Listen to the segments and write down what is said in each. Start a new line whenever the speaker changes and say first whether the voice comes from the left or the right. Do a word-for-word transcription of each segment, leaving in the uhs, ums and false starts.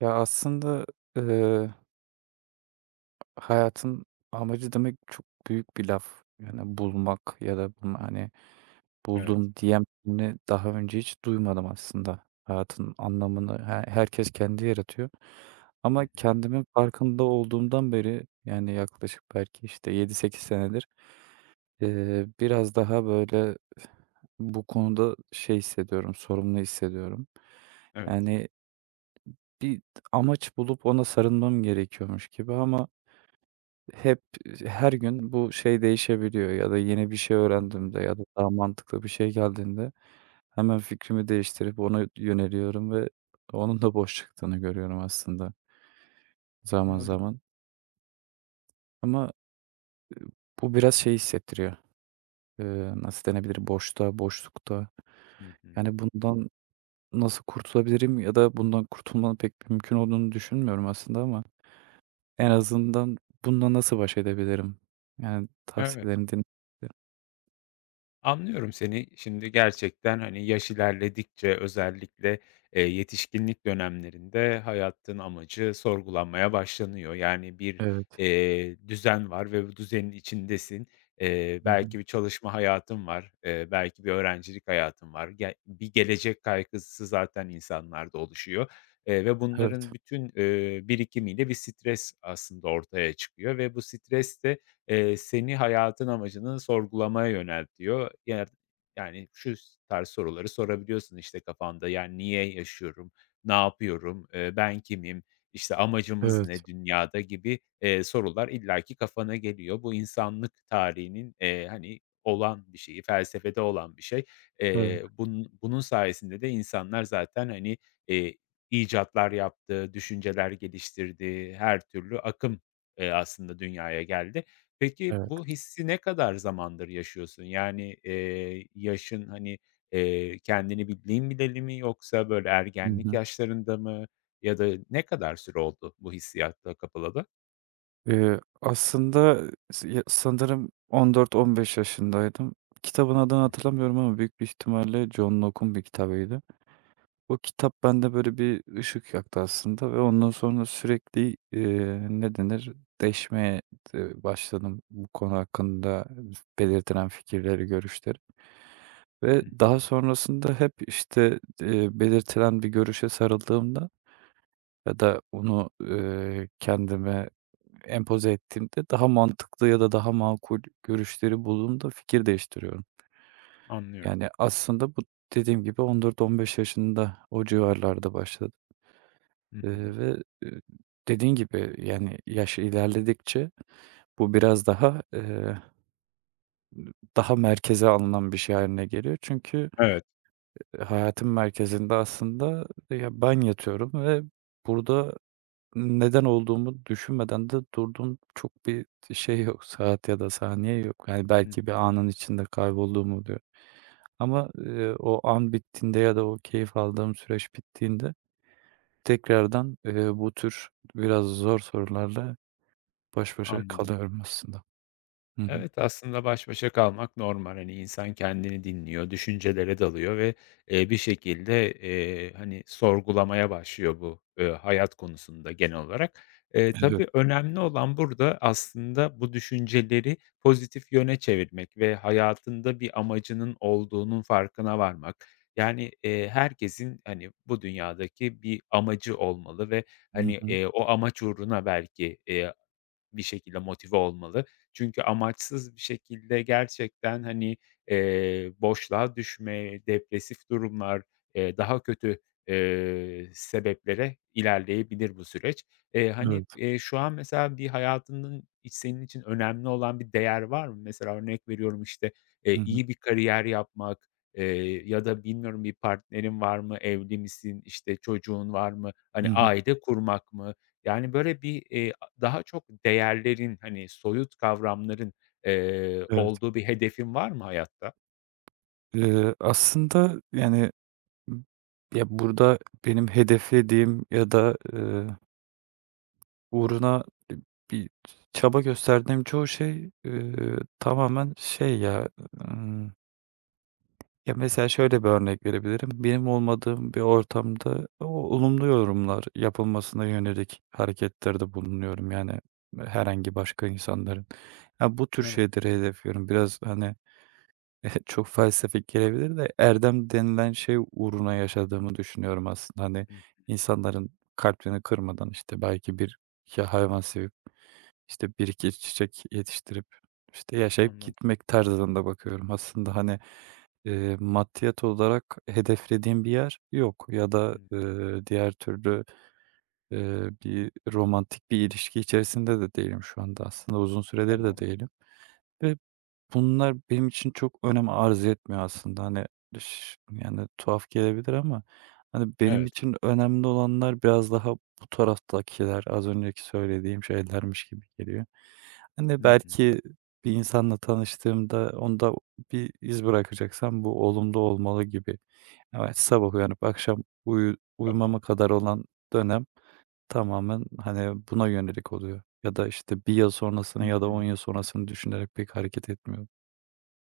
right: Ya, aslında, eee, hayatın amacı demek çok büyük bir laf. Yani bulmak ya da bunu, hani,
left: Evet.
right: buldum diyen birini daha önce hiç duymadım aslında. Hayatın anlamını he herkes kendi yaratıyor.
left: Hı
right: Ama
left: hı.
right: kendimin farkında olduğumdan beri, yani yaklaşık belki, işte, yedi sekiz senedir, eee, biraz daha böyle bu konuda şey hissediyorum, sorumlu hissediyorum.
left: Evet.
right: Yani bir amaç bulup ona sarılmam gerekiyormuş gibi ama hep, her gün bu şey değişebiliyor ya da yeni bir şey
left: Hı hı.
right: öğrendiğimde ya da daha mantıklı bir şey geldiğinde hemen fikrimi değiştirip ona yöneliyorum ve onun da boş çıktığını görüyorum aslında zaman
left: Anladım.
right: zaman. Ama bu biraz şey hissettiriyor. Eee, nasıl denebilir? Boşta, boşlukta.
left: Hı hı.
right: Yani bundan nasıl kurtulabilirim ya da bundan kurtulmanın pek mümkün olduğunu düşünmüyorum aslında ama en azından bununla nasıl baş edebilirim? Yani
left: Evet.
right: tavsiyelerini dinledim.
left: Anlıyorum seni. Şimdi gerçekten, hani, yaş ilerledikçe özellikle, eee, yetişkinlik dönemlerinde hayatın amacı sorgulanmaya başlanıyor. Yani bir,
right: Evet.
left: eee, düzen var ve bu düzenin içindesin. Eee,
right: Hı hı.
left: belki bir çalışma hayatın var, eee, belki bir öğrencilik hayatın var. Ge bir gelecek kaygısı zaten insanlarda oluşuyor, eee, ve
right: Evet,
left: bunların bütün, eee, birikimiyle bir stres aslında ortaya çıkıyor ve bu stres de, eee, seni hayatın amacını sorgulamaya yöneltiyor. Yer yani şu s tarz soruları sorabiliyorsun, işte, kafanda, yani, "Niye yaşıyorum? Ne yapıyorum? Eee, ben kimim? İşte, amacımız
right: evet,
left: ne dünyada?" gibi, eee, sorular illaki kafana geliyor. Bu insanlık tarihinin, eee, hani, olan bir şeyi, felsefede olan bir şey.
right: evet,
left: Eee, bunun bunun sayesinde de insanlar zaten, hani, eee, icatlar yaptı, düşünceler geliştirdi, her türlü akım, eee, aslında dünyaya geldi. Peki,
right: evet.
left: bu hissi ne kadar zamandır yaşıyorsun? Yani, eee, yaşın, hani, eee, kendini bildiğin bileli mi yoksa böyle
right: Hı
left: ergenlik
right: hı.
left: yaşlarında mı ya da ne kadar süre oldu bu hissiyata kapılalı?
right: Eee, aslında s ya sanırım on dört on beş yaşındaydım. Kitabın adını
left: Hıh.
right: hatırlamıyorum ama büyük bir ihtimalle John Locke'un bir kitabıydı. O kitap bende böyle bir ışık yaktı aslında ve ondan sonra sürekli, eee, ne denir, deşmeye d başladım bu konu hakkında belirtilen fikirleri, görüşleri ve
left: Hı
right: daha
left: hı.
right: sonrasında hep, işte, eee, belirtilen bir görüşe sarıldığımda ya da onu, eee, kendime empoze ettiğimde daha mantıklı ya da daha makul görüşleri bulduğumda fikir değiştiriyorum.
left: Anlıyorum.
right: Yani, aslında bu dediğim gibi on dört on beş yaşında, o civarlarda başladı,
left: Hı hı.
right: eee, ve, eee, dediğin gibi, yani, yaş ilerledikçe bu biraz daha, eee, daha merkeze alınan bir şey hâline geliyor. Çünkü
left: Evet.
right: hayatın merkezinde aslında, ya, ben yatıyorum ve burada neden olduğumu düşünmeden de durduğum çok bir şey yok, saat ya da saniye yok. Yani
left: Hı
right: belki bir
left: hı.
right: anın içinde kaybolduğum oluyor. Ama, eee, o an bittiğinde ya da o keyif aldığım süreç bittiğinde tekrardan, eee, bu tür biraz zor sorularla baş başa
left: Anladım.
right: kalıyorum aslında. Hı hı.
left: Evet, aslında baş başa kalmak normal. Hani, insan kendini dinliyor, düşüncelere dalıyor ve, eee, bir şekilde, eee, hani, sorgulamaya başlıyor bu, eee, hayat konusunda genel olarak. Eee,
right: Evet.
left: tabii önemli olan burada aslında bu düşünceleri pozitif yöne çevirmek ve hayatında bir amacının olduğunun farkına varmak. Yani, eee, herkesin, hani, bu dünyadaki bir amacı olmalı ve,
right: Hı
left: hani,
right: hı.
left: eee, o amaç uğruna belki, eee, bir şekilde motive olmalı. Çünkü amaçsız bir şekilde gerçekten, hani, eee, boşluğa düşme, depresif durumlar, eee, daha kötü, eee, sebeplere ilerleyebilir bu süreç. Eee, hani,
right: Evet.
left: eee, şu an mesela bir hayatının iç senin için önemli olan bir değer var mı? Mesela örnek veriyorum, işte,
right: Hı
left: eee,
right: hı.
left: iyi bir kariyer yapmak, eee, ya da bilmiyorum bir partnerin var mı, evli misin, işte, çocuğun var mı,
right: Hı
left: hani,
right: hı.
left: aile kurmak mı? Yani, böyle bir, eee, daha çok değerlerin, hani, soyut kavramların, eee,
right: Evet.
left: olduğu bir hedefin var mı hayatta?
right: Eee, aslında yani, m- ya, burada benim hedeflediğim ya da uğruna e, bir çaba gösterdiğim çoğu şey, ııı, tamamen şey ya, ımm, ya,
left: Hı
right: mesela
left: hı.
right: şöyle bir örnek verebilirim. Benim olmadığım bir ortamda o olumlu yorumlar yapılmasına yönelik hareketlerde bulunuyorum, yani, herhangi başka insanların. Ya, bu tür
left: Evet.
right: şeyleri hedefliyorum. Biraz, hani, çok felsefik gelebilir de erdem denilen şey uğruna yaşadığımı düşünüyorum aslında. Hani,
left: Hıh,
right: insanların kalbini kırmadan, işte, belki bir iki hayvan sevip, işte, bir iki çiçek yetiştirip, işte, yaşayıp
left: anladım.
right: gitmek tarzında bakıyorum. Aslında, hani, eee, maddiyat olarak hedeflediğim bir yer yok ya da,
left: Hımm,
right: eee, diğer türlü, eee, bir romantik bir ilişki içerisinde de değilim şu anda, aslında uzun süredir de
left: tamam.
right: değilim. Ve bunlar benim için çok önem arz etmiyor aslında. Hani, ş yani tuhaf gelebilir ama, hani, benim
left: Evet.
right: için önemli olanlar biraz daha bu taraftakiler, az önceki söylediğim şeylermiş gibi geliyor. Hani,
left: Hı hı,
right: belki bir insanla tanıştığımda onda bir iz bırakacaksam bu olumlu olmalı gibi. Evet, sabah uyanıp akşam uyu
left: tamam.
right: uyumama kadar olan dönem tamamen, hani, buna yönelik oluyor ya da, işte, bir yıl sonrasını
left: Hı
right: ya da on
left: hı.
right: yıl sonrasını düşünerek pek hareket etmiyor.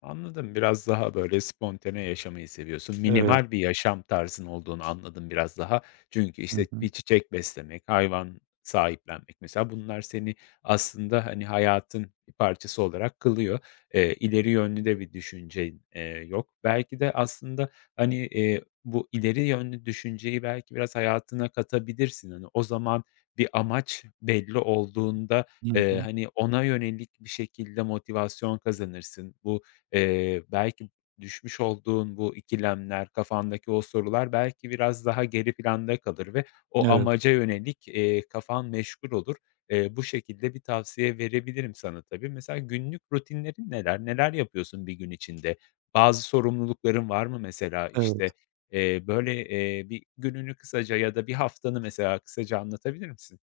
left: Anladım. Biraz daha, böyle, spontane yaşamayı seviyorsun.
right: Evet.
left: Minimal bir yaşam tarzın olduğunu anladım biraz daha. Çünkü,
right: Hı
left: işte,
right: hı.
left: bir çiçek beslemek, hayvan sahiplenmek mesela bunlar seni aslında, hani, hayatın bir parçası olarak kılıyor. Eee, ileri yönlü de bir düşüncen, eee, yok. Belki de aslında, hani, eee, bu ileri yönlü düşünceyi belki biraz hayatına katabilirsin. Hani, o zaman bir amaç belli olduğunda,
right: Hı
left: eee,
right: hı.
left: hani, ona yönelik bir şekilde motivasyon kazanırsın. Bu Eee, belki düşmüş olduğun bu ikilemler, kafandaki o sorular belki biraz daha geri planda kalır ve o
right: Evet,
left: amaca yönelik, eee, kafan meşgul olur. Eee, bu şekilde bir tavsiye verebilirim sana tabii. Mesela günlük rutinlerin neler? Neler yapıyorsun bir gün içinde? Bazı sorumlulukların var mı mesela? İşte,
right: evet.
left: eee, böyle, eee, bir gününü kısaca ya da bir haftanı mesela kısaca anlatabilir misin?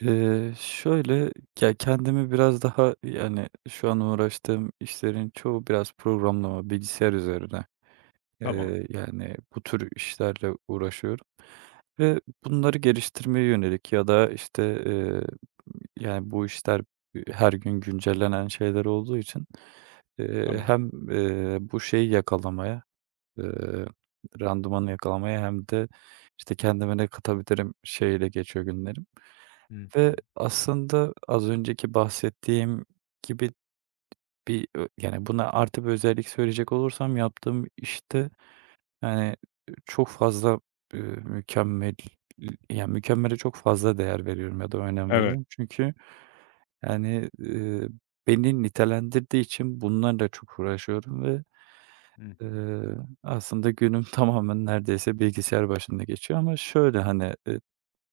right: Eee, şöyle, ya, kendimi biraz daha, yani, şu an uğraştığım işlerin çoğu biraz programlama, bilgisayar üzerine.
left: Tamam,
right: Eee, yani, bu tür işlerle uğraşıyorum. Ve bunları geliştirmeye yönelik ya da, işte, eee, yani, bu işler, her gün güncellenen şeyler olduğu için, eee,
left: tamam.
right: hem, eee, bu şeyi yakalamaya, eee, randımanı yakalamaya hem de, işte, kendime ne katabilirim şeyiyle geçiyor günlerim
left: Hı
right: ve
left: hı.
right: aslında az önceki bahsettiğim gibi bir, ö yani, buna artı bir özellik söyleyecek olursam yaptığım işte, yani, çok fazla, ııı, mükemmel yani, mükemmele çok fazla değer veriyorum ya da önem
left: Evet.
right: veriyorum. Çünkü, yani, ııı, beni nitelendirdiği için bunlarla çok uğraşıyorum ve,
left: Hı hı.
right: ııı, aslında günüm tamamen neredeyse bilgisayar başında geçiyor ama şöyle, hani, ııı,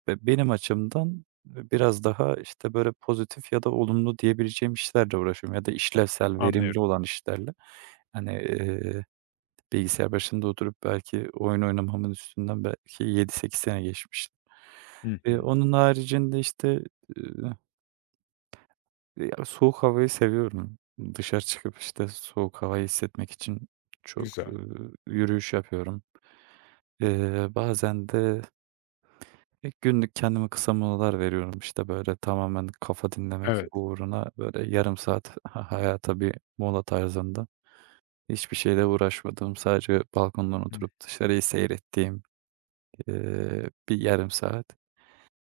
right: be benim açımdan biraz daha, işte, böyle, pozitif ya da olumlu diyebileceğim işlerle uğraşıyorum ya da işlevsel,
left: Anlıyorum.
right: verimli olan işlerle. Hani, bilgisayar başında oturup belki oyun oynamamın üstünden belki yedi sekiz sene geçmiştir.
left: Hı
right: Eee,
left: hı.
right: onun haricinde, işte, ııı, ya, soğuk havayı seviyorum. Dışarı çıkıp, işte, soğuk havayı hissetmek için çok,
left: Güzel.
right: ııı, yürüyüş yapıyorum. Eee, bazen de, e, günlük kendime kısa molalar veriyorum. İşte, böyle, tamamen kafa dinlemek
left: Evet.
right: uğruna, böyle, yarım saat ha hayata bir mola tarzında. Hiçbir şeyle uğraşmadığım, sadece balkondan oturup dışarıyı seyrettiğim Eee, bir yarım saat.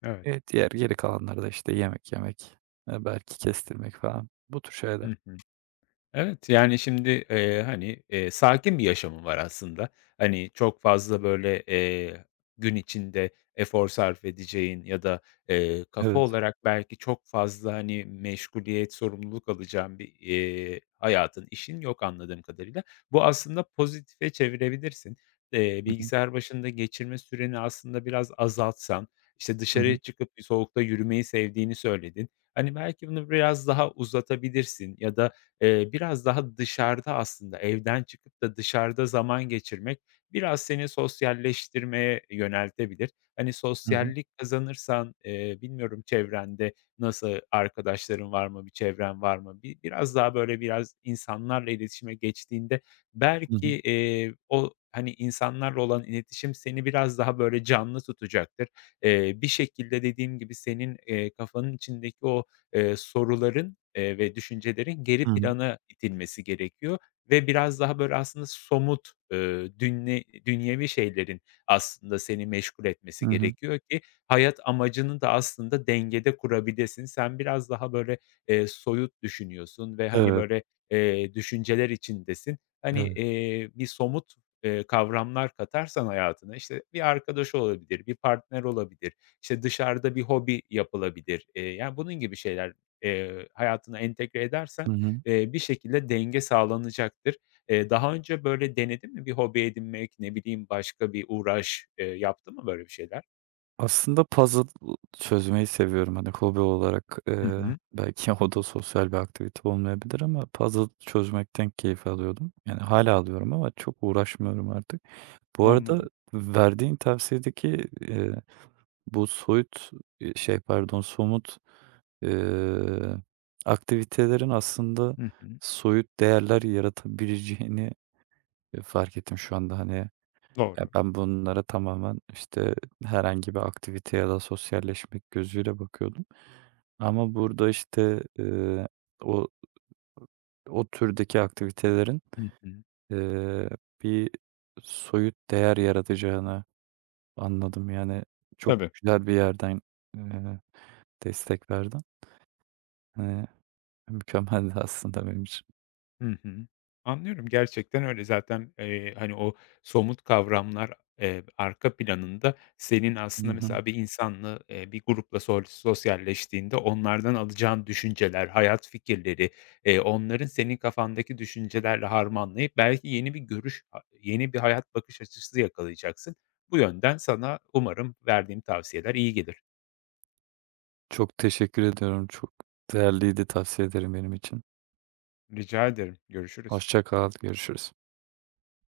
left: Evet.
right: Eee, diğer geri kalanları da, işte, yemek yemek, eee, belki kestirmek falan. Bu tür
left: Hı
right: şeyler.
left: hı. Evet, yani, şimdi, eee, hani, eee, sakin bir yaşamın var aslında. Hani, çok fazla, böyle, eee, gün içinde efor sarf edeceğin ya da, eee, kafa
right: Evet.
left: olarak belki çok fazla, hani, meşguliyet, sorumluluk alacağın bir, eee, hayatın, işin yok anladığım kadarıyla. Bu aslında pozitife çevirebilirsin. Eee,
right: Hı hı.
left: bilgisayar başında geçirme süreni aslında biraz azaltsan, işte,
right: Hı
left: dışarıya
right: hı.
left: çıkıp bir soğukta yürümeyi sevdiğini söyledin. Hani, belki bunu biraz daha uzatabilirsin ya da, Eee, biraz daha dışarıda aslında evden çıkıp da dışarıda zaman geçirmek biraz seni sosyalleştirmeye yöneltebilir. Hani,
right: Hı hı.
left: sosyallik kazanırsan, eee, bilmiyorum çevrende nasıl arkadaşların var mı, bir çevren var mı? Bir biraz daha, böyle, biraz insanlarla iletişime geçtiğinde
right: Hı
left: belki,
right: hı.
left: eee, o, hani, insanlarla olan iletişim seni biraz daha, böyle, canlı tutacaktır. Eee, bir şekilde dediğim gibi senin, eee, kafanın içindeki o eee, soruların, eee, ve düşüncelerin geri
right: Hı hı.
left: plana itilmesi gerekiyor ve biraz daha, böyle, aslında somut, ııı, dünye dünyevi şeylerin aslında seni meşgul etmesi
right: Hı hı.
left: gerekiyor ki hayat amacını da aslında dengede kurabilesin. Sen biraz daha, böyle, eee, soyut düşünüyorsun ve, hani,
right: Evet,
left: böyle, eee, düşünceler içindesin. Hani,
right: evet.
left: eee, bir somut, eee, kavramlar katarsan hayatına, işte, bir arkadaş olabilir, bir partner olabilir işte, dışarıda bir hobi yapılabilir. Eee, yani, bunun gibi şeyler, eee, hayatına entegre edersen,
right: Hı hı.
left: eee, bir şekilde denge sağlanacaktır. Eee, daha önce böyle denedin mi bir hobi edinmek, ne bileyim, başka bir uğraş, eee, yaptın mı böyle bir şeyler?
right: Aslında puzzle çözmeyi seviyorum. Hani, hobi olarak,
left: Hı
right: eee,
left: hı.
right: belki o da sosyal bir aktivite olmayabilir ama puzzle çözmekten keyif alıyordum. Yani hala alıyorum ama çok uğraşmıyorum artık. Bu arada
left: Anladım.
right: verdiğin tavsiyedeki, eee, bu soyut, eee, şey, pardon, somut Eee, aktivitelerin aslında
left: Hı hı.
right: soyut değerler yaratabileceğini, eee, fark ettim şu anda. Hani, ya,
left: Doğru.
right: ben bunlara tamamen, işte, herhangi bir aktivite ya da sosyalleşmek gözüyle bakıyordum. Ama burada, işte, eee, o o türdeki aktivitelerin,
left: Hı hı.
right: eee, bir soyut değer yaratacağını anladım. Yani, çok
left: Tabii.
right: güzel bir yerden, eee, destek verdin. Eee, Mükemmeldi aslında benim için.
left: Hı hı. Anlıyorum, gerçekten öyle. Zaten, eee, hani, o somut kavramlar, eee, arka planında senin aslında mesela bir insanla, eee, bir grupla sol sosyalleştiğinde onlardan alacağın düşünceler, hayat fikirleri, eee, onların senin kafandaki düşüncelerle harmanlayıp belki yeni bir görüş, a yeni bir hayat bakış açısı yakalayacaksın. Bu yönden sana umarım verdiğim tavsiyeler iyi gelir.
right: Çok teşekkür ediyorum. Çok değerliydi. Tavsiye ederim benim için.
left: Rica ederim. Görüşürüz.
right: Hoşça kal. Görüşürüz.